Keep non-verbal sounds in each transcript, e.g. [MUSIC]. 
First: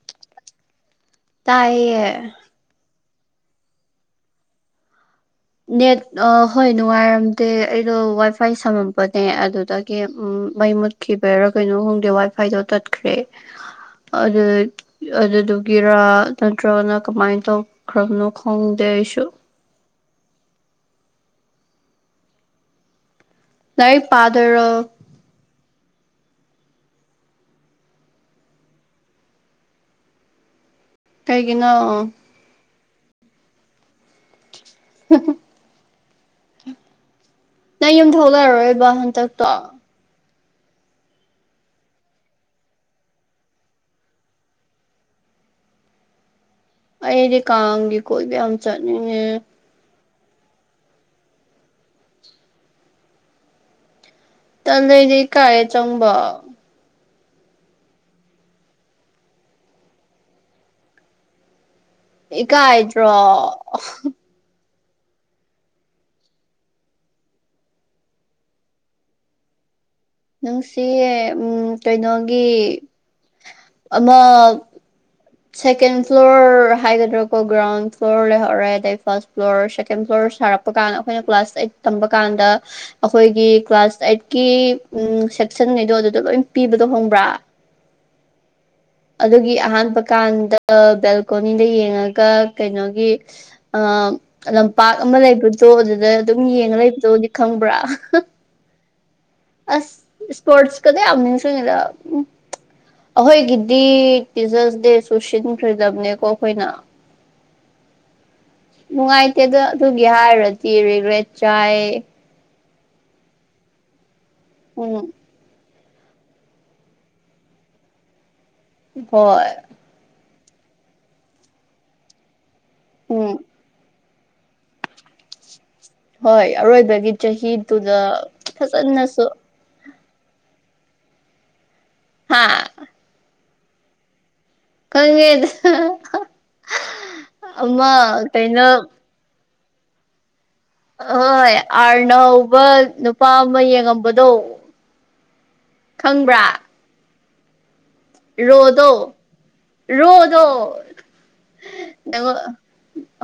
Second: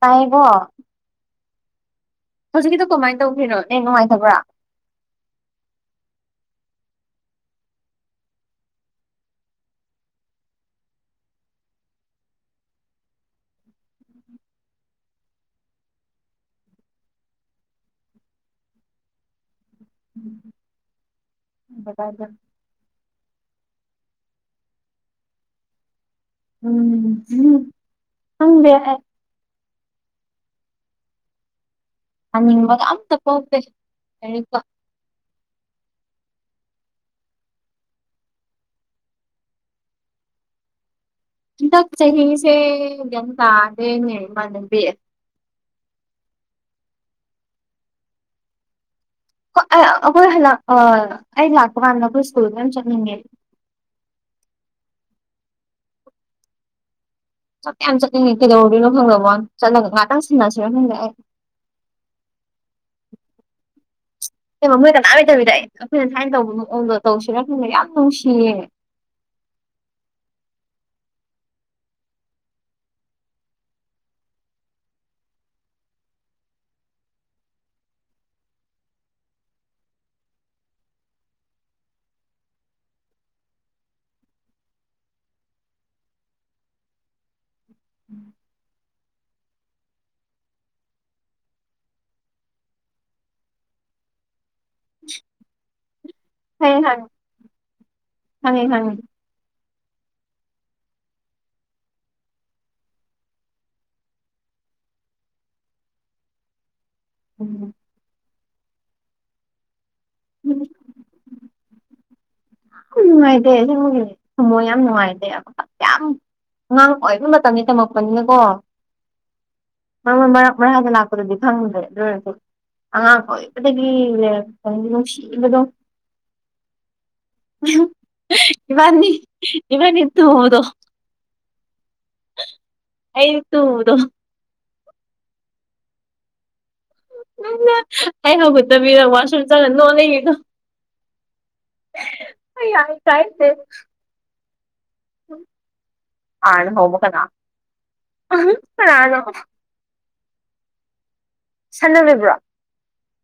ꯇꯥꯏꯀꯣ ꯇꯥꯏꯌꯦ ꯍꯧꯖꯤꯛꯀꯤꯗꯣ ꯀꯃꯥꯏꯅ ꯇꯧꯈꯔꯤꯅꯣ ꯅꯦꯠ ꯅꯨꯡꯉꯥꯏꯇꯕ꯭ꯔꯥ ꯅꯦꯠ ꯍꯣꯏ ꯅꯨꯡꯉꯥꯏꯔꯝꯗꯦ ꯑꯩꯗꯣ ꯋꯥꯏ ꯐꯥꯏ ꯁꯝꯃꯝꯄꯅꯦ ꯑꯗꯨꯗꯒꯤ ꯃꯩ ꯃꯨꯠ ꯈꯤꯕꯩꯔꯥ ꯀꯩꯅꯣ ꯈꯪꯗꯦ ꯋꯥꯏ ꯐꯥꯏꯗꯣ ꯇꯠꯈ꯭ꯔꯦ ꯑꯗꯨ ꯑꯗꯨꯗꯨꯒꯤꯔꯥ ꯅꯠꯇ꯭ꯔꯥꯒꯅ ꯀꯃꯥꯏꯅ ꯇꯧꯈ꯭ꯔꯕꯅꯣ ꯈꯪꯗꯦ ꯑꯩꯁꯨ [UNINTELLIGIBLE] ꯂꯥꯏꯔꯤꯛ ꯄꯥꯗꯣꯏꯔꯣ ꯎꯝ ꯎꯝ ꯍꯪꯗꯦ ꯑꯩ ꯀꯩꯒꯤꯅꯣ ꯄꯥꯅꯤꯡꯕꯒ ꯑꯝꯇꯥ ꯄꯣꯛꯇꯦ ꯂꯥꯏꯔꯤꯛꯀ ꯅꯪ ꯌꯨꯝ ꯊꯣꯛꯂꯔꯔꯣꯏꯕ ꯍꯟꯇꯛꯇꯣ ꯍꯟꯇꯥꯛ ꯆꯍꯤꯁꯦ ꯒꯤꯌꯥꯟ ꯇꯥꯗꯦꯅꯦ ꯏꯃꯥꯟꯅꯕꯤ ꯑꯩꯗꯤ ꯀꯥꯡꯒꯤ ꯀꯣꯏꯕ ꯌꯥꯝ ꯆꯠꯅꯤꯡꯉꯦ ꯑꯩꯈꯣꯏ ꯍꯜꯂꯛ ꯑꯥ ꯑꯩ ꯂꯥꯛꯄꯀꯟꯗ ꯑꯩꯈꯣꯏ ꯏꯁ꯭ꯀꯨꯜꯗ ꯌꯝ ꯆꯠꯅꯤꯡꯉꯦ ꯇꯜꯂꯦ ꯑꯩꯗꯤ ꯏꯀꯥꯏꯌꯦ ꯆꯪꯕ ꯆꯠꯇꯤ ꯌꯥꯝ ꯆꯠꯅꯤꯡꯉꯤ ꯀꯩꯗꯧꯔꯨꯕꯩꯅꯣ ꯈꯪꯗꯕ꯭ꯋꯥꯅꯤ ꯆꯠꯂꯒ ꯉꯥꯛꯇꯪ ꯁꯟꯅꯁꯤꯔꯥ ꯈꯪꯗꯦ ꯑꯪ ꯏꯀꯥꯏ ꯗ꯭ꯔꯣ ꯑꯦꯕ ꯃꯣꯏ ꯀꯅꯥꯝ ꯂꯩꯇꯕꯤꯗ ꯑꯩꯈꯣꯏꯅ ꯊꯥꯏꯅ ꯇꯧꯕ ꯃꯥꯑꯣꯡꯗꯣ ꯇꯧꯁꯤꯔ ꯈꯪꯗꯦ ꯌꯥꯝ ꯅꯨꯡꯁꯤꯌꯦ ꯅꯪꯁꯤꯋꯦ ꯎꯝ ꯀꯩꯅꯣꯒꯤ ꯑꯃ ꯁꯦꯀꯦꯟ ꯐ꯭ꯂꯣꯔ ꯍꯥꯏꯒꯗ꯭ꯔꯥꯀꯣ ꯒ꯭ꯔꯥꯎꯟ ꯐ꯭ꯂꯣꯔ ꯂꯩꯍꯧꯔꯦ ꯑꯗꯩ ꯐꯥꯔꯁ ꯐ꯭ꯂꯣꯔ ꯁꯦꯀꯦꯟ ꯐ꯭ꯂꯣꯔ ꯁꯥꯔꯛꯄ ꯀꯥꯟꯗ ꯑꯩꯈꯣꯏꯅ ꯀ꯭ꯂꯥꯁ ꯑꯩꯠ ꯇꯝꯕ ꯀꯥꯟꯗ ꯑꯩꯈꯣꯏꯒꯤ ꯀ꯭ꯂꯥꯁ ꯑꯩꯠꯀꯤ ꯎꯝ ꯁꯦꯛꯁꯟꯉꯩꯗꯣ ꯑꯗꯨꯗ ꯂꯣꯏ ꯄꯤꯕꯗꯣ ꯈꯪꯕ꯭ꯔꯥ ꯑꯗꯨꯒꯤ ꯑꯍꯥꯟꯄ ꯀꯥꯟꯗ ꯕꯦꯜꯀꯣꯅꯤꯗ ꯌꯦꯡꯉꯒ ꯀꯩꯅꯣꯒꯤ ꯑꯗ ꯄꯥꯛ ꯑꯃ ꯂꯩꯕꯗꯣ ꯑꯗꯨꯗ ꯑꯗꯨꯝ ꯌꯦꯡꯉ ꯈꯪꯉꯦ ꯈꯪꯉꯦ ꯂꯩꯕꯗꯣꯗꯤ ꯈꯪꯕ꯭ꯔꯥ ꯈꯪꯉꯦ ꯈꯪꯉꯦ ꯑꯁ ꯏꯁꯄꯣꯔꯠꯁ ꯀꯗꯣ ꯌꯥꯝ ꯅꯤꯡꯁꯤꯡꯉꯤꯗ ꯑꯈꯣꯏꯒꯤꯗꯤ ꯇꯤꯆ꯭ꯔꯁ ꯗꯦꯁꯨ ꯁꯤꯟꯈ꯭ꯔꯤꯗꯝꯅꯦꯀꯣ ꯑꯈꯣꯏꯅ ꯎꯝ ꯅꯨꯡꯉꯥꯏꯇꯦꯗ ꯑꯗꯨꯒꯤ ꯍꯥꯏꯔꯨꯔꯗꯤ ꯔꯤꯒ꯭ꯔꯦꯠ ꯆꯥꯏꯌꯦ ꯈꯨꯟ ꯅꯨꯡꯉꯥꯏꯇꯦ ꯑꯁꯦꯡꯕꯒꯤ ꯊꯝꯃꯣꯏ ꯌꯥꯝ ꯎꯝ ꯅꯨꯡꯉꯥꯏꯇꯦ ꯑꯝꯇ ꯌꯥꯝ ꯑꯉꯥꯡ ꯑꯣꯏꯕ ꯃꯇꯝꯒꯤ ꯇꯝꯃꯛꯄꯅꯤꯅꯀꯣ ꯍꯣꯏ ꯅꯪꯅ ꯃꯔꯛ ꯃꯔꯥꯡꯗ ꯂꯥꯛꯄꯗꯨꯗꯤ ꯈꯪꯗ꯭ꯔꯦ ꯑꯗꯨ ꯑꯣꯏꯔꯁꯨ ꯑꯉꯥꯡ ꯎꯝ ꯑꯣꯏꯕꯗꯒꯤ ꯂꯩꯔꯛ ꯅꯨꯡꯗꯤ ꯅꯨꯡꯁꯤꯕꯗꯣ ꯍꯣꯏ ꯑꯔꯣꯏꯕꯒꯤ ꯆꯍꯤꯗꯨꯗ ꯐꯖꯅꯁꯨ ꯏꯕꯥꯅꯤꯠ ꯇꯨꯕꯗꯣ ꯍꯥ ꯑꯩꯗꯤ ꯇꯨꯕꯗꯣ ꯈꯪꯉꯦ ꯅꯪꯅ ꯑꯩ ꯍꯧꯒꯠꯇꯕꯤꯗ ꯋꯥꯁꯔꯨꯝ ꯆꯪꯒ ꯅꯣꯛꯑ ꯂꯩꯒꯤꯕꯗꯣ ꯑꯍꯣꯏ ꯑꯥꯔ ꯅ ꯍꯧꯕ ꯑꯩ ꯌꯥꯝ ꯅꯨꯄꯥ ꯑꯃ ꯌꯦꯡꯉꯝꯕꯗꯣ ꯈꯪꯕ꯭ꯔꯥ ꯑꯥꯔ ꯅ ꯍꯧꯕ ꯀꯅꯥ ꯔꯣꯗꯣ ꯀꯅꯥꯅꯣ ꯔꯣꯗꯣ ꯁꯥꯟꯅꯔꯤꯕ꯭ꯔꯣ ꯅꯪꯉꯣꯟ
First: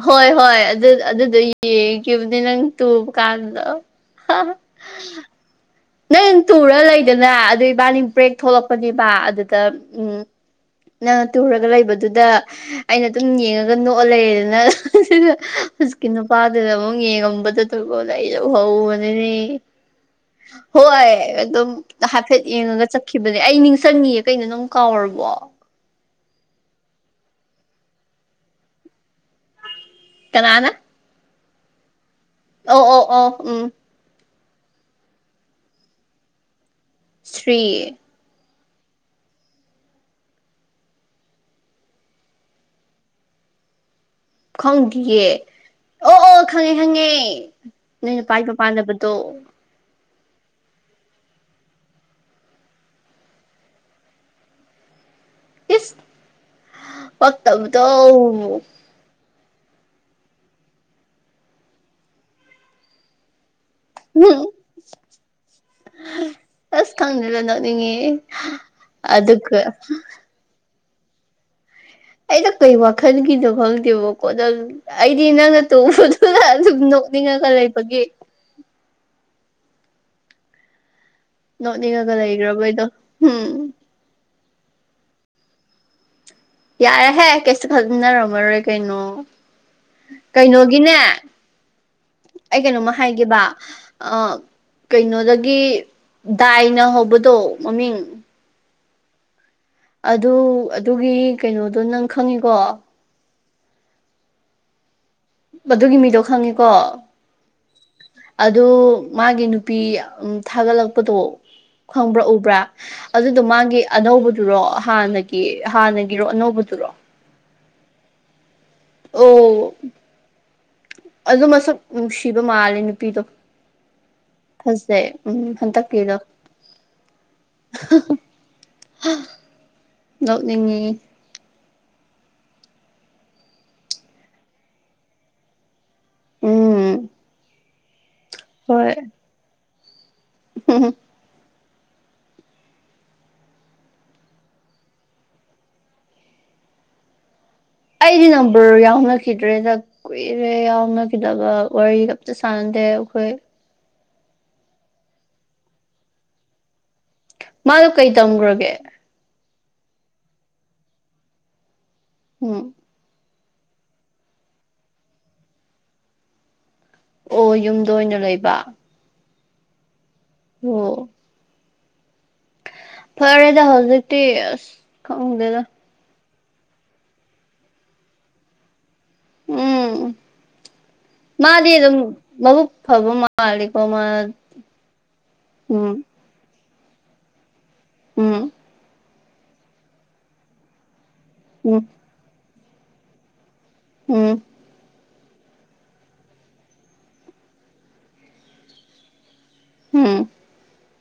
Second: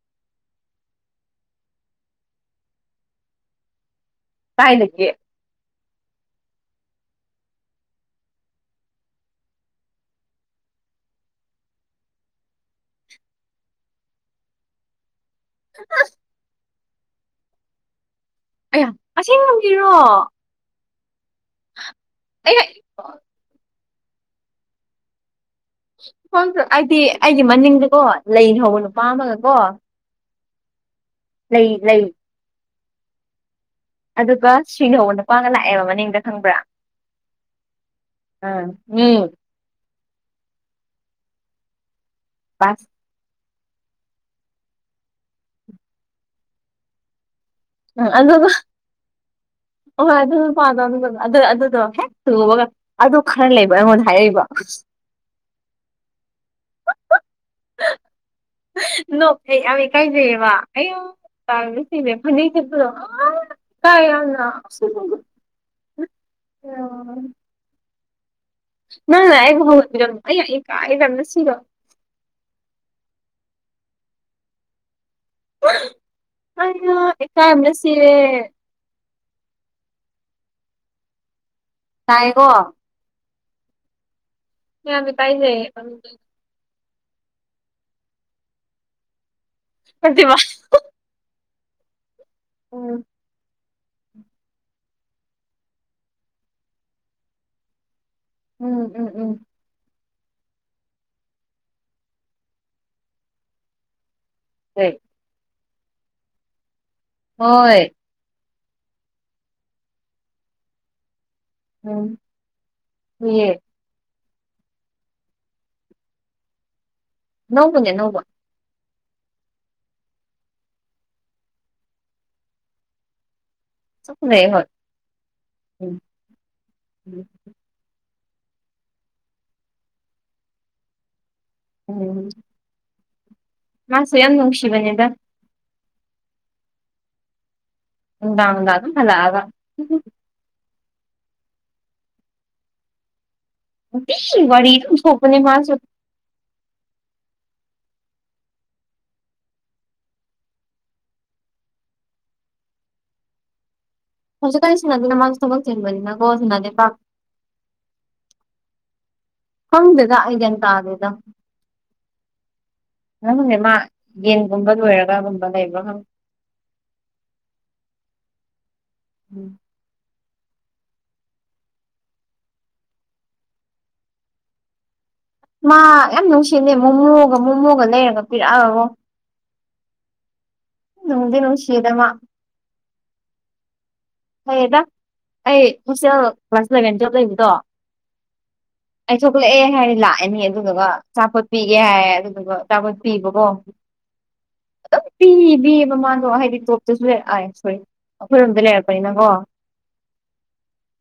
ꯍꯣꯏ ꯍꯣꯏ ꯑꯗꯨ ꯑꯗꯨꯗꯣ ꯌꯦꯡꯈꯤꯕꯅꯦ ꯅꯪ ꯇꯨꯕ ꯀꯥꯟꯗ ꯀꯥꯏꯗꯒꯤ ꯅꯪ ꯇꯨꯔ ꯂꯩꯗꯅ ꯑꯗꯥ ꯏꯕꯥꯅꯤ ꯕ꯭ꯔꯦꯛ ꯊꯣꯛꯂꯛꯄꯅꯦꯕ ꯑꯗꯨꯗ ꯎꯝ ꯅꯪꯅ ꯇꯨꯔꯒ ꯂꯩꯕꯗꯨꯗ ꯑꯩꯅ ꯑꯗꯨꯝ ꯌꯦꯡꯉꯒ ꯅꯣꯛꯑ ꯂꯩꯔꯦꯗꯅ ꯍꯧꯖꯤꯛꯀꯤ ꯅꯨꯄꯥꯗꯨꯗ ꯑꯃꯨꯛ ꯌꯦꯡꯉꯝꯕꯗꯣ ꯇꯨꯡ ꯑꯣꯜꯂ ꯑꯩ ꯂꯧ ꯑꯌꯥ ꯎꯍꯧꯕꯅꯤꯅꯦ [UNINTELLIGIBLE] ꯍꯣꯏ ꯑꯗꯨꯝ ꯍꯥꯏꯐꯦꯠ ꯑꯩ ꯌꯦꯡꯉꯒ ꯆꯠꯈꯤꯕꯅꯦ ꯑꯩ ꯅꯤꯡꯖꯤꯡ ꯆꯪꯉꯤꯌꯦ ꯀꯩꯅꯣ ꯅꯪ ꯀꯥꯎꯔꯕꯣ ꯈꯪꯗꯦ ꯑꯩꯗꯤ ꯑꯩꯒꯤ ꯃꯅꯤꯡꯗꯀꯣ ꯂꯩꯅ ꯍꯧꯕ ꯅꯨꯄꯥ ꯑꯃꯒꯀꯣ ꯀꯅꯥꯅ ꯂꯩ ꯂꯩ ꯑꯧ ꯑꯧ ꯑꯧ ꯎꯝ ꯑꯗꯨꯒ ꯁꯤꯅ ꯍꯧꯕ ꯅꯨꯄꯥꯅ ꯂꯥꯛꯑꯦꯕ ꯃꯅꯤꯡꯗ ꯈꯪꯕ꯭ꯔꯥ ꯁ꯭ꯔꯤ ꯑ ꯎꯝ ꯄꯥꯁ ꯈꯪꯗꯤꯌꯦ ꯑꯣ ꯑꯣ ꯈꯪꯉꯦ ꯈꯪꯉꯦ ꯎꯝ ꯅꯣꯏ ꯅꯨꯄꯥꯒꯤ ꯑꯗꯨꯗꯣ ꯃꯄꯥꯟꯅꯕꯗꯣ ꯑꯍꯣꯏ ꯑꯗꯨ ꯅꯨꯄꯥꯗꯣ ꯑꯗꯨꯒ ꯑꯗꯨ ꯑꯗꯨꯗꯣ ꯍꯦꯛ ꯎꯕꯒ ꯑꯗꯨ ꯈꯔ ꯂꯩꯕ ꯑꯩꯉꯣꯟꯗ ꯍꯥꯏꯔꯛꯏꯕ ꯏꯁ ꯄꯛꯇꯕꯗꯣ ꯅꯣꯛꯑꯦ ꯌꯥꯝ ꯏꯀꯥꯏꯖꯩꯌꯦꯕ ꯑꯌꯥ [UNINTELLIGIBLE] ꯑꯁ [UNINTELLIGIBLE] ꯈꯪꯗꯦꯗ ꯅꯣꯛꯅꯤꯡꯉꯦ ꯅꯪꯅ ꯑꯗꯨꯒ ꯑꯩꯕꯨ ꯍꯧꯒꯠꯄꯤꯗꯕꯠ ꯑꯩ ꯌꯥꯝꯅ ꯏꯀꯥꯏꯖꯕꯅ ꯁꯤꯔꯣ ꯑꯩꯅ ꯀꯩ ꯋꯥꯈꯜꯒꯤꯅꯣ ꯈꯪꯗꯦꯕꯀꯣ ꯅꯪ ꯑꯩꯗꯤ ꯅꯪꯅ ꯇꯣꯡꯕꯗꯨꯅ ꯑꯗꯨꯝ ꯑꯩꯌꯥ ꯅꯣꯛꯅꯤꯡꯉꯒ ꯏꯀꯥꯏꯕꯅ ꯂꯩꯕꯒꯤ ꯁꯤꯔꯦ ꯅꯣꯛꯅꯤꯡꯉꯒ ꯇꯥꯏꯀꯣ ꯂꯩꯒ꯭ꯔꯕ ꯑꯩꯗꯣ ꯍꯨꯝ [UNINTELLIGIBLE] ꯌꯥꯔꯦꯍꯦ ꯀꯩꯁꯨ ꯈꯖꯤꯟꯅꯔꯝꯃꯔꯣꯏ ꯀꯩꯅꯣ ꯅꯠꯇꯦꯕ ꯀꯩꯅꯣ ꯒꯤꯅꯦ ꯑꯩ ꯀꯩꯅꯣꯃꯥ ꯎꯝ ꯍꯥꯏꯒꯦꯕ ꯑ ꯀꯩꯅꯣꯗꯒꯤ ꯗꯥꯏꯅ ꯍꯧꯕꯗꯣ ꯃꯃꯤꯡ ꯎꯝ ꯎꯝ ꯎꯝ ꯑꯗꯨ ꯑꯗꯨꯒꯤ ꯀꯩꯅꯣꯗꯣ ꯅꯪ ꯈꯪꯉꯤꯀꯣ ꯀꯩ ꯑꯗꯨꯗꯨꯒꯤ ꯃꯤꯗꯣ ꯈꯪꯉꯤꯀꯣ ꯍꯣꯏ ꯑꯗꯨ ꯃꯥꯒꯤ ꯅꯨꯄꯤ ꯊꯥꯒꯠꯂꯛꯄꯗꯣ ꯎꯝ ꯈꯪꯕ꯭ꯔꯥ ꯎꯕ꯭ꯔꯥ ꯑꯗꯨꯗꯣ ꯍꯨꯏꯌꯦ ꯃꯥꯒꯤ ꯑꯅꯧꯕꯗꯨꯔꯣ ꯍꯥꯟꯅꯒꯤ ꯍꯥꯟꯅꯒꯤꯔꯣ ꯑꯅꯧꯕꯗꯨꯔꯣ ꯑꯅꯧꯕꯅꯦ ꯑꯅꯧꯕ ꯑꯣ ꯑꯗꯨ ꯃꯁꯛ ꯅꯨꯡꯁꯤꯕ ꯃꯥꯜꯂꯦ ꯅꯨꯄꯤꯗꯣ ꯆꯞ ꯐꯖꯩ ꯍꯣꯏ ꯐꯖꯩ ꯎꯝ ꯎꯝ ꯍꯟꯇꯛꯀꯤꯗꯣ ꯅꯣꯛꯅꯤꯡꯉꯤ ꯎꯝ ꯃꯥꯁꯨ ꯌꯥꯝ ꯅꯨꯡꯁꯤꯕꯅꯦꯗ ꯎꯝ ꯅꯨꯡꯗꯥꯡ ꯅꯨꯡꯗꯥꯡ ꯑꯗꯨꯝ ꯍꯂꯛꯑꯒ ꯍꯝ ꯅꯨꯡꯇꯤꯒꯤ ꯋꯥꯔꯤ ꯑꯗꯨꯝ ꯊꯣꯛꯄꯅꯦ ꯃꯥꯁꯨ ꯑꯩꯗꯤ ꯅꯝꯕꯔ ꯌꯥꯎꯅꯈꯤꯗ꯭ꯔꯦꯗ ꯀꯨꯏꯔꯦ ꯌꯥꯎꯅꯈꯤꯗꯕ ꯋꯥꯔꯤ ꯑꯝꯇ ꯁꯥꯟꯅꯗꯦ ꯑꯩꯈꯣꯏ ꯍꯧꯖꯤꯛꯀꯥꯟ ꯁꯥꯅꯗꯦꯗ ꯃꯥꯁꯨ ꯊꯕꯛ ꯆꯤꯟꯕꯅꯤꯅꯀꯣ ꯁꯥꯅꯗꯦ ꯄꯥꯛ ꯃꯥꯗꯣ ꯀꯩ ꯇꯝꯈ꯭ꯔꯒꯦ ꯈꯪꯗꯦꯗ ꯑꯩ ꯒ꯭ꯌꯥꯟ ꯇꯥꯗꯦꯗ ꯎꯝ ꯃꯥ ꯌꯦꯟꯒꯨꯝꯕ ꯂꯣꯏꯔꯒꯒꯨꯝꯕ ꯂꯩꯕ꯭ꯔ ꯑꯣ ꯌꯨꯝꯗ ꯑꯣꯏꯅ ꯂꯩꯕ ꯎꯝ ꯑꯣ ꯐꯔꯦꯗ ꯍꯧꯖꯤꯛꯇꯤ ꯑꯁ ꯈꯪꯗꯦ ꯑꯥ ꯌꯥꯝ ꯅꯨꯡꯁꯤꯕꯅꯦ ꯃꯣꯃꯣꯒ ꯃꯣꯃꯣꯒ ꯂꯩꯔꯒ ꯄꯤꯔꯛꯑꯒꯀꯣ ꯎꯝ ꯅꯨꯡꯗꯤ ꯃꯥꯗꯤ ꯅꯨꯡꯁꯤꯌꯦꯗ ꯑꯗꯨꯝ ꯃꯥ ꯃꯕꯨꯛ ꯐꯕ ꯃꯥꯂꯦꯀꯣ ꯃꯥ ꯐꯌꯦꯗ ꯑꯩ ꯎꯝ ꯍꯣꯁꯇꯦꯜ ꯀ꯭ꯂꯥꯁ ꯏꯂꯚꯦꯟ ꯇꯨꯌꯦꯜꯕ ꯂꯩꯕꯗꯣ ꯎꯝ ꯑꯩ ꯊꯣꯛꯂꯛꯑꯦ ꯍꯥꯏꯔ ꯂꯥꯛꯑꯅꯤ ꯑꯗꯨꯗꯨꯒ ꯑꯆꯥꯄꯣꯠ ꯄꯤꯒꯦ ꯎꯝ ꯍꯥꯏꯔ ꯑꯗꯨꯗꯨꯒ ꯑꯆꯥꯄꯣꯠ ꯄꯤꯕꯀꯣ ꯎꯝ ꯑꯗꯨ ꯄꯤꯕꯤꯕ ꯃꯥꯗꯣ ꯍꯥꯏꯗꯤ ꯇꯣꯞꯇꯁꯨ ꯂꯩꯔꯛꯑꯦ ꯁꯣꯔꯤ ꯑꯩꯈꯣꯏꯔꯣꯝꯗ ꯂꯩꯔꯛꯄ ꯥꯄꯅꯤꯅ ꯀꯣ ꯎꯝ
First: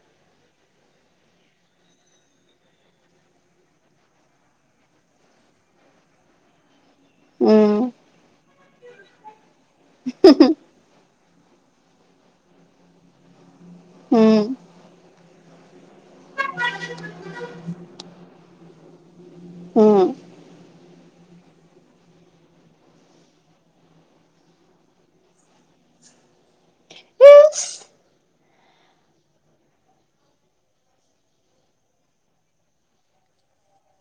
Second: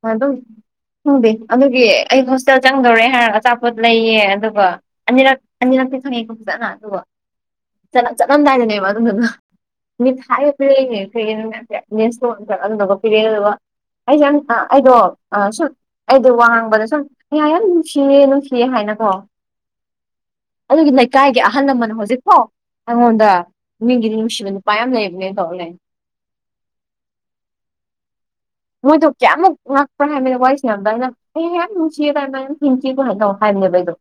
ꯃꯣꯏ ꯑꯗꯨꯝ ꯈꯪꯗꯦ ꯑꯗꯨꯒꯤ ꯑꯩ ꯍꯣꯁꯇꯦꯜ ꯆꯪꯗꯧꯔꯦ ꯍꯥꯏꯔꯒ ꯑꯆꯥꯄꯣꯠ ꯂꯩꯌꯦ ꯑꯗꯨꯒ ꯑꯅꯤꯔꯛ ꯑꯅꯤꯔꯛꯇꯤ ꯈꯪꯉꯦꯀꯣ ꯐꯖꯅ ꯑꯗꯨꯒ ꯎꯝ ꯆꯠꯂ ꯆꯠꯂꯝꯗꯥꯏꯗꯅꯦꯕ ꯑꯗꯨꯗꯨꯅ ꯃꯤꯊꯥꯏꯕꯨ ꯄꯤꯔꯛꯏꯅꯦ ꯀꯩ ꯀꯩꯅꯣ ꯃꯌꯥꯝ ꯄꯤꯔꯛꯑꯦ ꯄꯤꯔꯛꯑꯦ ꯑꯗꯨꯒ ꯎꯝ ꯑꯩꯁꯦ ꯌꯥꯝ ꯎꯝ ꯑꯩꯗꯣ ꯁꯨꯝ ꯑꯩꯗꯣ ꯋꯥ ꯉꯥꯡꯕꯗ ꯁꯨꯝ ꯌꯥ ꯌꯥꯝ ꯅꯨꯡꯁꯤꯌꯦ ꯅꯨꯡꯁꯤꯌꯦ ꯍꯥꯏꯅꯀꯣ ꯎꯝ ꯑꯗꯨꯒꯤ ꯂꯩꯀꯥꯏꯒꯤ ꯑꯍꯜ ꯂꯃꯟ ꯍꯧꯖꯤꯛꯐꯣ ꯑꯩꯉꯣꯟꯗ ꯃꯤꯒꯤꯗꯤ ꯅꯨꯡꯁꯤꯕ ꯅꯨꯄꯥ ꯌꯥꯝ ꯂꯩꯕꯅꯦꯅ ꯇꯧ ꯂꯩ ꯏꯁ ꯃꯣꯏꯗꯨ ꯀꯌꯥꯃꯨꯛ ꯉꯥꯛꯄꯔꯥ ꯍꯥꯏꯃꯤꯗ ꯋꯥꯔꯤ ꯁꯥꯟꯅꯕꯥ ꯑꯩꯅ ꯑꯦ ꯌꯥꯝ ꯅꯨꯡꯁꯤꯌꯦ ꯇꯅ ꯊꯦꯡꯀꯤ ꯍꯥꯏꯗꯣ ꯍꯥꯏꯔꯅꯦꯕꯥꯏꯗꯣ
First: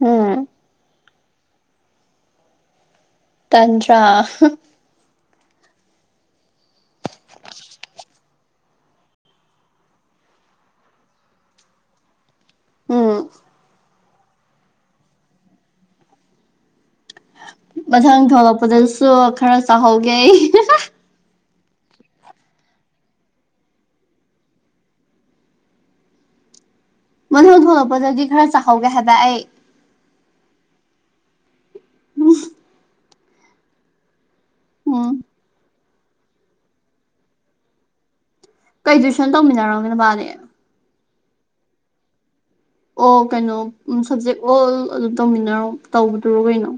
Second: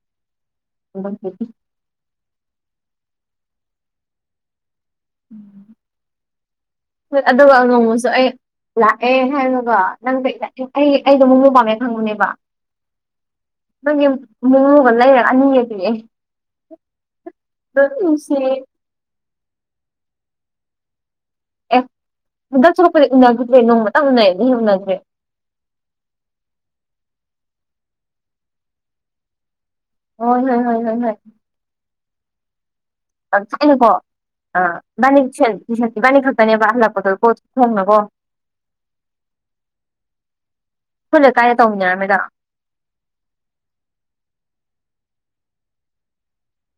ꯎꯝ ꯇꯗ꯭ꯔꯥ ꯍꯣꯏ ꯑꯗꯨꯒ ꯅꯣꯡꯃꯁꯨ ꯑꯩ ꯂꯥꯛꯑꯦ ꯍꯥꯏꯅꯒꯣ ꯅꯪ ꯑꯩ ꯑꯩꯗꯣ ꯑꯃꯨꯛ ꯂꯨ ꯄꯥꯝꯃꯦꯦ ꯈꯪꯉꯨꯅꯦꯕ ꯎꯝ ꯒꯤ ꯃꯨꯉꯨꯒ ꯂꯩꯔ ꯑꯅꯤꯒꯗꯤ ꯃꯊꯪ ꯅꯨꯡꯁꯤꯌꯦ ꯊꯣꯛꯂꯛꯄꯗꯁꯨ ꯈꯔ ꯆꯥꯎꯍꯧꯒꯦ ꯑꯩ ꯑꯦ ꯍꯟꯗꯛ ꯁꯨꯔꯛꯄꯗꯤ ꯎꯅꯈꯤꯗ꯭ꯔꯦ ꯅꯣꯡꯃꯇꯪ ꯎꯅꯔꯦꯗꯤ ꯎꯅꯈ꯭ꯔꯦ ꯃꯅꯨꯡ ꯊꯣꯛꯂꯛꯄꯗꯗꯤ ꯈꯔ ꯆꯥꯍꯧꯒꯦ ꯍꯥꯏꯕ ꯑꯩ ꯑꯣ ꯍ ꯍ ꯍ ꯍꯣꯏ ꯎꯝ ꯠꯅꯀꯣ ꯑꯕꯥꯅꯤ ꯁꯤꯕꯥꯅꯤ ꯈꯛꯇꯅꯦꯕ ꯍꯜꯂꯛꯄꯗꯣ ꯄꯣꯠ ꯊꯣꯡꯅꯀꯣ ꯀꯩ ꯇ꯭ꯋꯏꯁꯟ ꯇꯧꯃꯤꯟꯅꯔꯝꯒꯦꯅ ꯃꯥꯕꯥꯅꯦ ꯑꯩꯈꯣꯏꯅ ꯀꯥꯏꯗ ꯇꯧꯃꯤꯟꯅꯔꯝꯃꯦꯗꯣ ꯑꯣ ꯀꯩꯅꯣ ꯁꯞꯖꯦꯛ ꯑꯣꯜ ꯑꯗꯨꯝ ꯇꯧꯃꯤꯟꯅꯔꯣ ꯇꯧꯕꯗꯨꯔꯣ ꯀꯩꯅꯣ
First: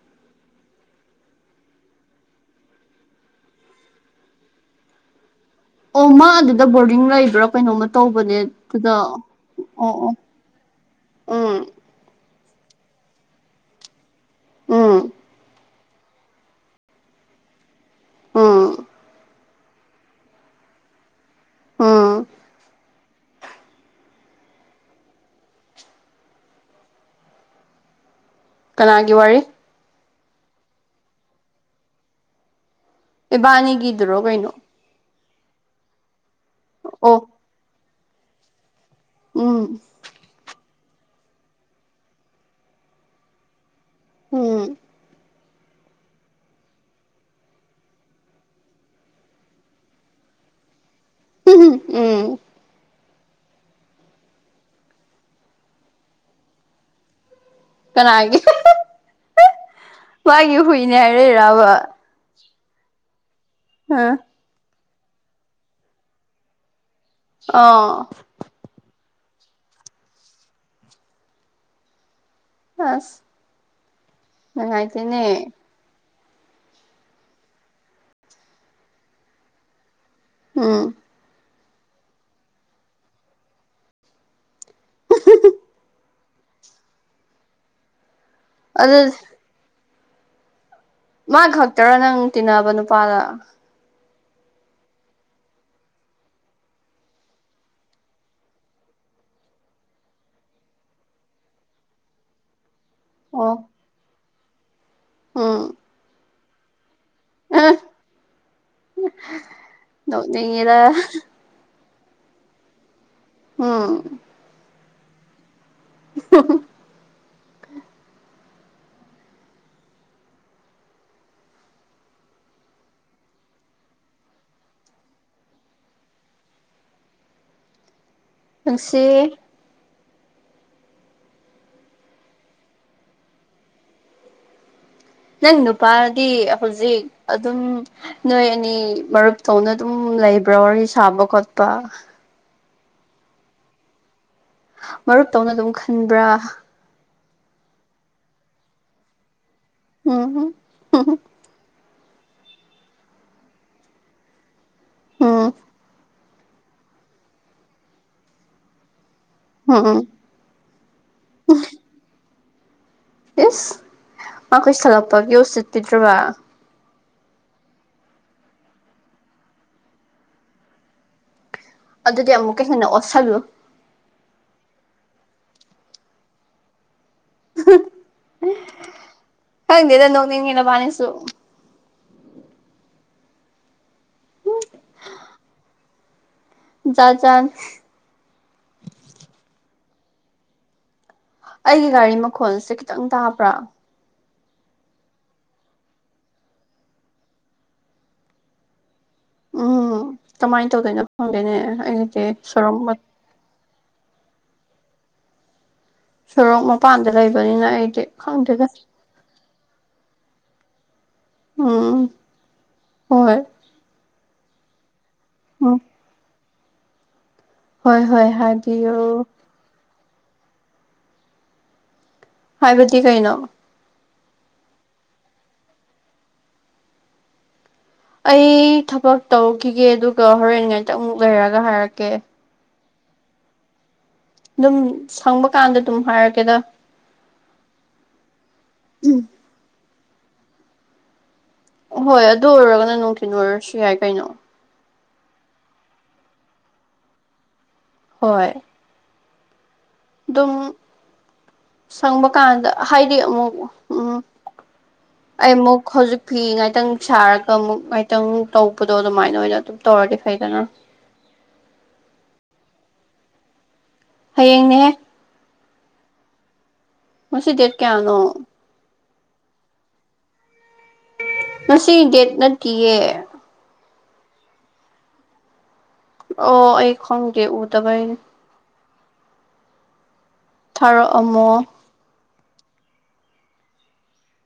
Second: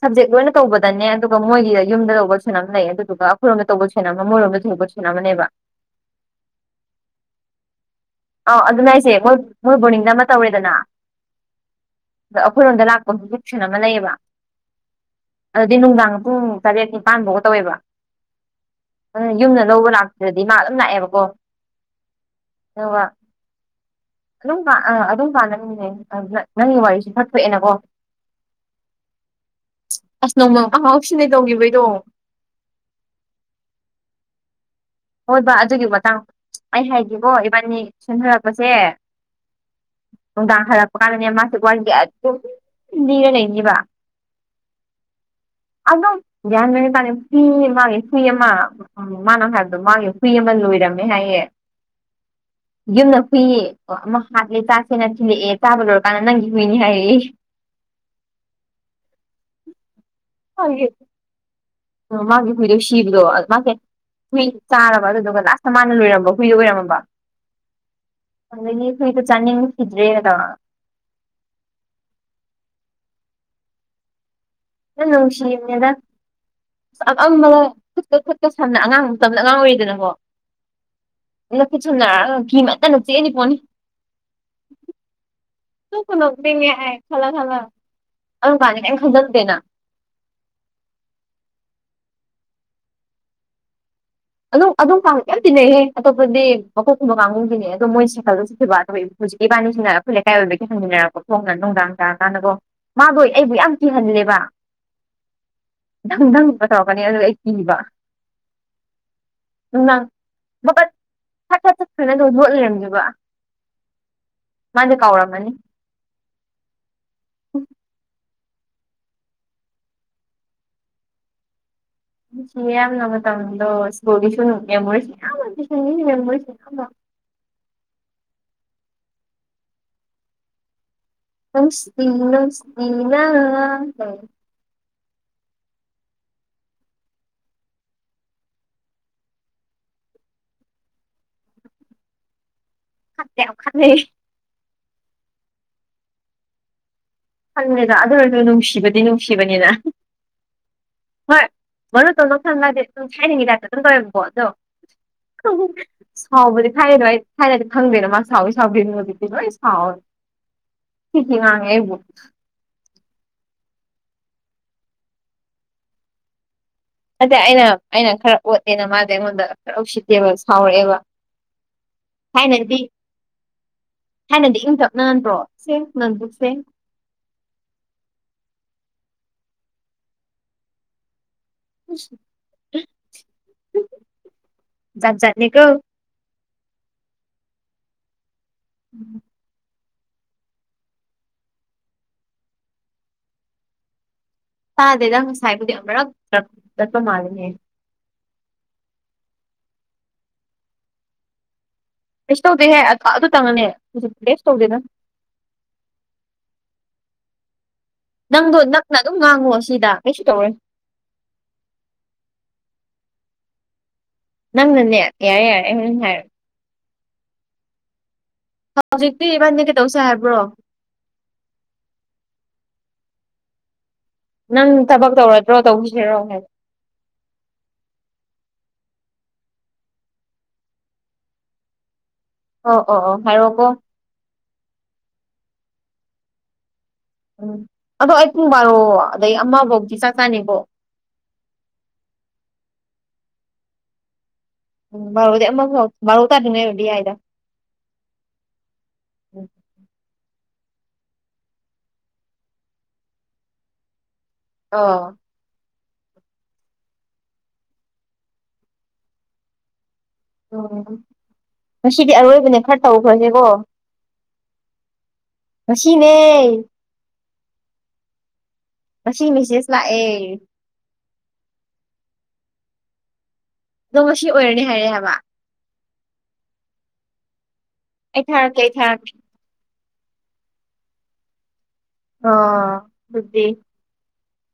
ꯁꯞꯖꯦꯛ ꯂꯣꯏꯅ ꯇꯧꯕꯗꯅꯦ ꯑꯗꯨꯒ ꯃꯣꯏꯒꯤ ꯌꯨꯝꯗ ꯇꯧꯕ ꯁꯦꯟꯅꯝ ꯂꯩ ꯑꯗꯨꯗꯨꯒꯈꯣꯏꯣꯝ ꯇꯧꯕ ꯁꯦꯅ ꯑꯃ ꯃꯣꯏꯔꯣꯝꯗ ꯊꯧꯕ ꯅ ꯃꯅꯦꯕ ꯑꯣꯃ ꯑꯗꯨꯗ ꯕꯣꯔꯗꯤꯡ ꯂꯩꯕ꯭ꯔꯣ ꯀꯩꯅꯣꯝꯃ ꯇꯧꯕꯅꯦ ꯑꯥꯎ ꯑꯗꯨꯅ ꯑꯗꯨꯗ ꯑꯩꯁꯦ ꯃꯣꯏ ꯃꯣꯏ ꯑꯣ ꯕꯣꯔꯅꯤꯡꯗ ꯑꯣ ꯑꯃ ꯇꯧꯔꯦꯗꯅ ꯎꯝ ꯑꯗꯣ ꯑꯩꯈꯣꯏꯔꯣꯝꯗ ꯂꯥꯛꯄ ꯍꯧꯖꯤꯁꯟ ꯑꯃ ꯂꯩꯌꯦꯕ ꯎꯝ ꯑꯗꯨꯗꯤ ꯅꯨꯡꯗꯥꯡ ꯄꯨꯡ ꯇꯔꯦꯠ ꯅꯤꯄꯥꯥꯟꯐꯧꯒ ꯇꯧꯋꯦꯕ ꯎꯝ ꯑꯗꯨ ꯌꯨꯝꯅ ꯂꯧꯕ ꯂꯥꯛꯇ꯭ꯔꯗꯤ ꯃꯥ ꯑꯗꯨꯝ ꯂꯥꯛꯑꯦꯕꯀꯣ ꯑꯥ ꯑꯋꯥ ꯑꯗꯨꯝ ꯑ ꯑꯗꯨꯝ ꯀꯥꯅꯅꯤꯅꯦ ꯅꯪꯒꯤ ꯋꯥꯔꯤꯁꯤꯦ ꯐꯠꯊꯣꯛꯑꯦꯅꯀꯣ ꯀꯅꯥꯒꯤ ꯋꯥꯔꯤ ꯑꯁ ꯅꯣꯡꯃꯪ ꯑꯍꯥꯎꯁꯤꯅꯦ ꯇꯧꯈꯤꯕꯩꯗꯣ ꯏꯕꯥꯅꯤꯒꯤꯗꯨꯔꯣ ꯀꯩꯅꯣ ꯍꯣꯏ ꯕꯥ ꯑꯗꯨꯒꯤ ꯃꯇꯥꯡ ꯑꯩ ꯑꯣ ꯍꯥꯏꯒꯦꯣ ꯏꯕꯥꯅꯤ ꯁꯨꯊꯔꯛꯄꯁꯦ ꯎꯝ ꯅꯨꯡꯗꯥꯡ ꯊꯔꯛꯄ ꯀꯥꯟꯗꯅꯦ ꯃꯥꯁꯤ ꯋꯥꯔꯤꯁ ꯑꯗꯨꯝ ꯂꯤꯅꯤꯔ ꯂꯩꯅꯤꯕ ꯎꯝ ꯑꯗꯨꯝ ꯭ꯟ ꯃꯅꯤ ꯇꯅꯤ ꯐ꯭ ꯃꯥ ꯐꯤ ꯑꯃ ꯎ ꯃꯥꯅ ꯍꯥꯏꯕ ꯑꯗꯣ ꯃꯥꯒꯤ ꯍꯨꯏ ꯑꯃ ꯂꯣꯏꯔꯝꯃꯦ ꯍꯥꯏꯌꯦ ꯎꯝ ꯌꯨꯝꯅ ꯍꯨꯏ ꯑꯃ ꯍꯥꯠꯂꯦ ꯆꯥꯁꯦꯅ ꯊꯤꯜꯂꯛꯑꯦ ꯆꯥꯕ ꯂꯣꯏꯔꯀꯥꯟꯗ ꯅꯪꯒꯤ ꯍꯨꯏꯅꯤ ꯍꯥꯏꯔꯛꯏ ꯀꯅꯥꯒꯤ ꯃꯥꯒꯤ ꯍꯨꯏꯅꯦ ꯍꯥꯏꯔꯛꯏꯔꯕ ꯎꯝ ꯃꯥꯒꯤ ꯀꯣꯏꯗ ꯁꯤꯕꯗꯣ ꯃꯥ ꯍꯥꯥ ꯍꯨꯏ ꯆꯥꯔꯕ ꯑꯗꯨꯗꯨꯒ ꯂꯥꯁꯇ ꯃꯥꯅ ꯂꯣꯏꯔꯝꯕ ꯍꯨꯏ ꯑꯣꯏꯔꯝꯃꯕ ꯑ ꯑꯗꯒꯤ ꯑꯩꯈꯣꯏꯗ ꯆꯥꯅꯤꯡꯕꯈꯤꯗ꯭ꯔꯦꯅ ꯇꯧ ꯑꯥꯁ ꯣ ꯁꯤꯃꯦꯗ ꯑ ꯑꯞꯑꯝꯕꯅ ꯈꯨꯠꯀ ꯈꯨꯠꯀ ꯁꯝꯅ ꯑꯉꯥꯡ ꯃꯇꯝꯗ ꯑꯉꯥꯡ ꯑꯣꯏꯔꯤꯗꯅꯀꯣ ꯎꯝ ꯅꯀꯤ ꯁꯨꯅꯔꯛꯒ ꯤꯃꯠꯇꯅ ꯆꯦꯅꯤ ꯄꯣꯅꯤ [UNINTELLIGIBLE] ꯀꯗ ꯄꯉꯦ ꯈꯜꯂ ꯈꯜꯂ ꯑꯗꯨ ꯀꯥꯟꯅꯤ ꯑꯩ ꯈꯟꯖꯟꯗꯦꯅ ꯃꯥ ꯈꯛꯇꯔ ꯅꯪ ꯇꯤꯟꯅꯕ ꯅꯨꯄꯥꯗ ꯑꯗꯣ ꯑꯗꯣ ꯌꯥꯝ ꯇꯤꯟꯅꯩꯌꯦ ꯑꯇꯣꯞꯄꯗꯤ ꯃꯀꯣꯛꯀꯨꯝꯕ ꯀꯥꯡꯒꯨꯝꯗꯤꯩ ꯑꯗꯣ ꯃꯣꯏ ꯁꯥꯏꯀꯜꯗꯁꯨ ꯊꯤꯕ ꯇꯧ ꯍꯧꯖꯤꯛꯀꯤ ꯏꯕꯥꯅꯤꯁꯤꯅ ꯑꯩꯈꯣꯏ ꯂꯩꯀꯥꯏ ꯑꯣꯏꯕꯒꯤ ꯍꯪꯃꯤꯟꯅꯔꯛꯄ ꯐꯣꯡꯅ ꯅꯨꯡꯗꯥꯡ ꯆꯥꯔꯀꯥꯟꯗꯒꯣ ꯃꯥꯗꯣꯏ ꯑꯩꯕꯨ ꯑꯣ ꯌꯥꯝ ꯀꯤꯍꯜꯂꯦꯕ ꯎꯝ ꯊꯪꯄꯊꯧꯔꯛꯀꯅꯤ ꯑꯗꯨ ꯑꯩ ꯀꯤꯕ ꯎ ꯅꯨꯡꯗꯥꯡ ꯕꯕ ꯁꯠ ꯁꯠ ꯁꯠ ꯈꯅ ꯑꯗꯨꯧ ꯍꯣꯠ ꯂꯩꯔꯝꯒꯦꯕ ꯎꯝ ꯃꯥꯗꯤ ꯀꯥꯎꯔꯝꯃꯅꯤ [UNINTELLIGIBLE] ꯁꯤ ꯌꯥꯝ ꯌꯥꯝ ꯅꯃ ꯃꯇꯝꯗꯣꯣꯒꯤꯁꯨ ꯃꯦꯁꯤ ꯌꯥꯝ ꯃꯁꯤ ꯄꯨꯁꯤ ꯅ ꯅꯁꯤꯄꯤꯅꯥ ꯅꯪ ꯅꯨꯄꯥꯗꯤ ꯍꯧꯖꯤꯛ ꯑꯗꯨꯝ ꯅꯣꯏ ꯑꯅꯤ ꯃꯔꯨꯞ ꯇꯧꯅ ꯑꯗꯨꯝ ꯂꯩꯕ꯭ꯔꯥ ꯋꯥꯔꯤ ꯁꯥꯕ ꯈꯣꯠꯄ ꯈꯥꯟꯗꯦ ꯈꯥꯟꯩ ꯃꯔꯨꯞꯇꯧꯅ ꯑꯗꯨꯝ ꯈꯟꯕ꯭ꯔꯥ ꯈꯪꯉꯦꯗ ꯑꯗꯨ ꯑꯣꯏꯔꯁꯨ ꯅꯨꯡꯁꯤꯕꯗꯤ ꯅꯨꯡꯁꯤꯕꯅꯤꯅ ꯎꯝꯝ ꯍꯣꯏ ꯣ ꯇꯧꯗꯣ ꯈꯪꯂꯗꯤ ꯑꯗꯨꯝ ꯍꯥꯏꯥꯏꯅꯤꯡꯉꯤꯗꯥꯛꯇ ꯑꯗꯨꯝ ꯇꯧꯋꯕꯣ ꯑꯗꯣ ꯎꯝ ꯁꯥꯎꯕꯗꯤ ꯈꯥꯏꯔꯤꯗꯣ ꯑꯩ ꯊꯥꯏꯅꯗꯤ ꯈꯪꯗꯣꯏꯅꯣ ꯃꯥ ꯁꯥꯎꯋꯤ ꯁꯥꯎꯗꯣꯏꯅꯣ ꯑꯗꯨꯗꯤ ꯂꯣꯏ ꯎꯝ ꯎꯝ ꯁꯥꯎꯔꯦ ꯍ ꯉꯥꯡ ꯍꯕꯨ ꯌꯦꯁ ꯃꯈꯈꯣꯏ ꯁꯥꯜꯂꯛꯄꯒꯤꯣꯁꯤꯠꯄꯤꯗ꯭ꯔꯕ ꯑꯗ ꯑꯩꯅ ꯑꯩꯅ ꯈꯔ ꯑꯣꯠꯂꯦꯅ ꯃꯥꯗꯤ ꯑꯩꯉꯣꯟꯗ ꯈꯔ ꯎꯁꯤꯠꯇꯦꯕ ꯁꯥꯎꯔꯛꯑꯦꯕ ꯑꯗꯨꯗꯤ ꯑꯃꯨꯛ ꯀꯩ ꯊꯥꯏꯅꯗꯤ ꯍꯟꯅ ꯑꯣꯠꯁꯜꯂꯨ ꯊꯥꯏꯅꯗꯤ ꯏꯪꯊꯞꯅꯍꯟꯗ꯭ꯔꯣ ꯁꯦꯡ ꯅꯪꯕꯨꯛ ꯁꯦꯡ ꯈꯪꯗꯦꯗ ꯅꯣꯛꯅꯤꯡꯉꯦꯅꯕꯥꯅꯤꯁꯨ ꯞꯖꯠꯅꯤ ꯀꯣ ꯖ ꯆꯥ ꯎꯝ ꯑꯩꯒꯤ ꯒꯥꯔꯤ ꯃꯈꯣꯜꯁꯦ ꯈꯤꯇꯪ ꯇꯥꯕ꯭ꯔꯥ ꯇꯥꯗꯦꯗ ꯉꯁꯥꯏꯕꯨꯗꯤ ꯑꯃꯛꯔꯛ ꯆꯠꯄ ꯃꯥꯜꯂꯅꯦꯍ ꯎꯝ ꯀꯃꯥꯏꯅ ꯇꯧꯗꯣꯏꯅꯣ ꯐꯪꯗꯣꯏꯅꯦ ꯑꯩ ꯇꯦꯁ ꯇꯧꯗꯦꯍꯦ ꯑꯗꯨ ꯇꯪꯉꯅꯤ ꯍꯧꯖꯤꯛ ꯔꯦꯁ ꯇꯧꯗꯦꯗꯪ ꯁꯣꯔꯣꯛ ꯃꯄꯥꯟꯗ ꯂꯩꯕꯅꯤꯅ ꯑꯩꯗꯤ ꯅꯪꯗꯣ ꯈꯪꯗꯦꯗ ꯅꯪꯅ ꯑꯗꯨꯝ ꯉꯥꯡꯉꯣ ꯁꯤꯗ ꯀꯩꯁꯨ ꯇꯧꯔꯦ ꯎꯝ ꯍꯣꯏ ꯅꯪꯅꯅꯦ ꯌꯥꯔꯦ ꯌꯥꯔꯦ ꯎꯝ ꯑꯩꯪ ꯍꯥꯏꯔꯦ ꯍꯣꯏ ꯍꯣꯏ ꯍꯥꯏ ꯍꯧꯖꯤꯛꯇꯤ ꯏꯕꯥꯅꯤ ꯀꯩꯗꯧꯁꯦ ꯍꯥꯏꯕ꯭ꯔꯣ ꯍꯥꯏꯕꯗꯤ ꯀꯩꯅꯣ ꯅꯪ ꯊꯕꯛ ꯇꯧꯔꯗ꯭ꯔꯣ ꯇꯧꯁꯤꯔꯣ ꯍꯥꯏ ꯑꯩ ꯊꯕꯛ ꯇꯧꯈꯤꯒꯦ ꯑꯗꯨꯒ ꯍꯣꯔꯦꯟ ꯉꯥꯏꯇ ꯑꯃꯨꯛ ꯂꯩꯔꯒ ꯍꯥꯏꯔꯛꯀꯦ ꯑꯣ ꯑꯣ ꯑꯣ ꯍꯥꯏꯔꯣꯀꯣ ꯑꯗꯨꯝ ꯁꯪꯕ ꯀꯥꯟꯗ ꯑꯗꯨꯝ ꯍꯥꯏꯔꯛꯀꯦꯗ ꯎꯝ ꯑꯗꯣ ꯑꯩ ꯄꯨꯡ ꯕꯥꯔꯣ ꯑꯗꯩ ꯑꯃꯐꯧꯗꯤ ꯆꯥꯛ ꯆꯥꯅꯤꯕꯣ ꯍꯣꯏ ꯑꯗꯨ ꯑꯣꯏꯔꯒꯅ ꯅꯨꯡꯊꯤꯤꯟ ꯑꯣꯏꯔꯁꯨ ꯌꯥꯏ ꯀꯩꯅꯣ ꯎꯝ ꯃꯔꯨꯗꯤ ꯑꯃ ꯃꯔꯧ ꯇꯥꯗꯉꯩ ꯑꯣꯏꯗꯤ ꯍꯥꯏꯏꯗ ꯍꯣꯏ ꯎꯝ ꯑꯗꯨꯝ ꯁꯪꯕ ꯀꯥꯟꯗ ꯍꯥꯏꯗꯤ ꯑꯃꯨꯛ ꯎꯝ ꯑꯣ ꯑꯩ ꯑꯃꯨꯛ ꯍꯧꯖꯤꯛ ꯐꯤ ꯉꯥꯏꯥꯛꯇꯪ ꯁꯥꯔꯒ ꯑꯃꯨꯛ ꯉꯥꯏꯇꯪ ꯇꯧꯕꯗꯣ ꯑꯗꯨꯃꯥꯏꯅ ꯑꯣꯏꯅ ꯇꯧꯔꯗꯤ ꯐꯩꯗꯅ ꯑꯣ ꯉꯁꯤꯗꯤ ꯑꯔꯣꯏꯕꯅꯦ ꯈꯔ ꯇꯧꯈ꯭ꯔꯒꯦꯀꯣ ꯍꯌꯦꯡꯅꯦꯍꯦ ꯉꯁꯤꯅꯦ ꯉꯁꯤ ꯗꯦꯠ ꯀꯌꯥꯅꯣ ꯉꯁꯤ ꯃꯦꯁꯦꯁ ꯂꯥꯛꯑꯦ ꯉꯁꯤ ꯗꯦꯠ ꯅꯠꯇꯤꯌꯦ ꯑꯗꯣ ꯉꯁꯤ ꯑꯣꯏꯔꯅꯤ ꯍꯥꯏꯔꯛꯑꯦ ꯍꯥꯏꯕ ꯑꯣ ꯑꯩ ꯈꯪꯗꯦ ꯎꯗꯕꯩ ꯑꯩ ꯊꯥꯔꯛꯀꯦ ꯑꯩ ꯊꯥꯔꯛꯀꯦ ꯊꯥꯔꯛꯑꯝꯃꯣ ꯑꯥ ꯗꯨꯗꯤ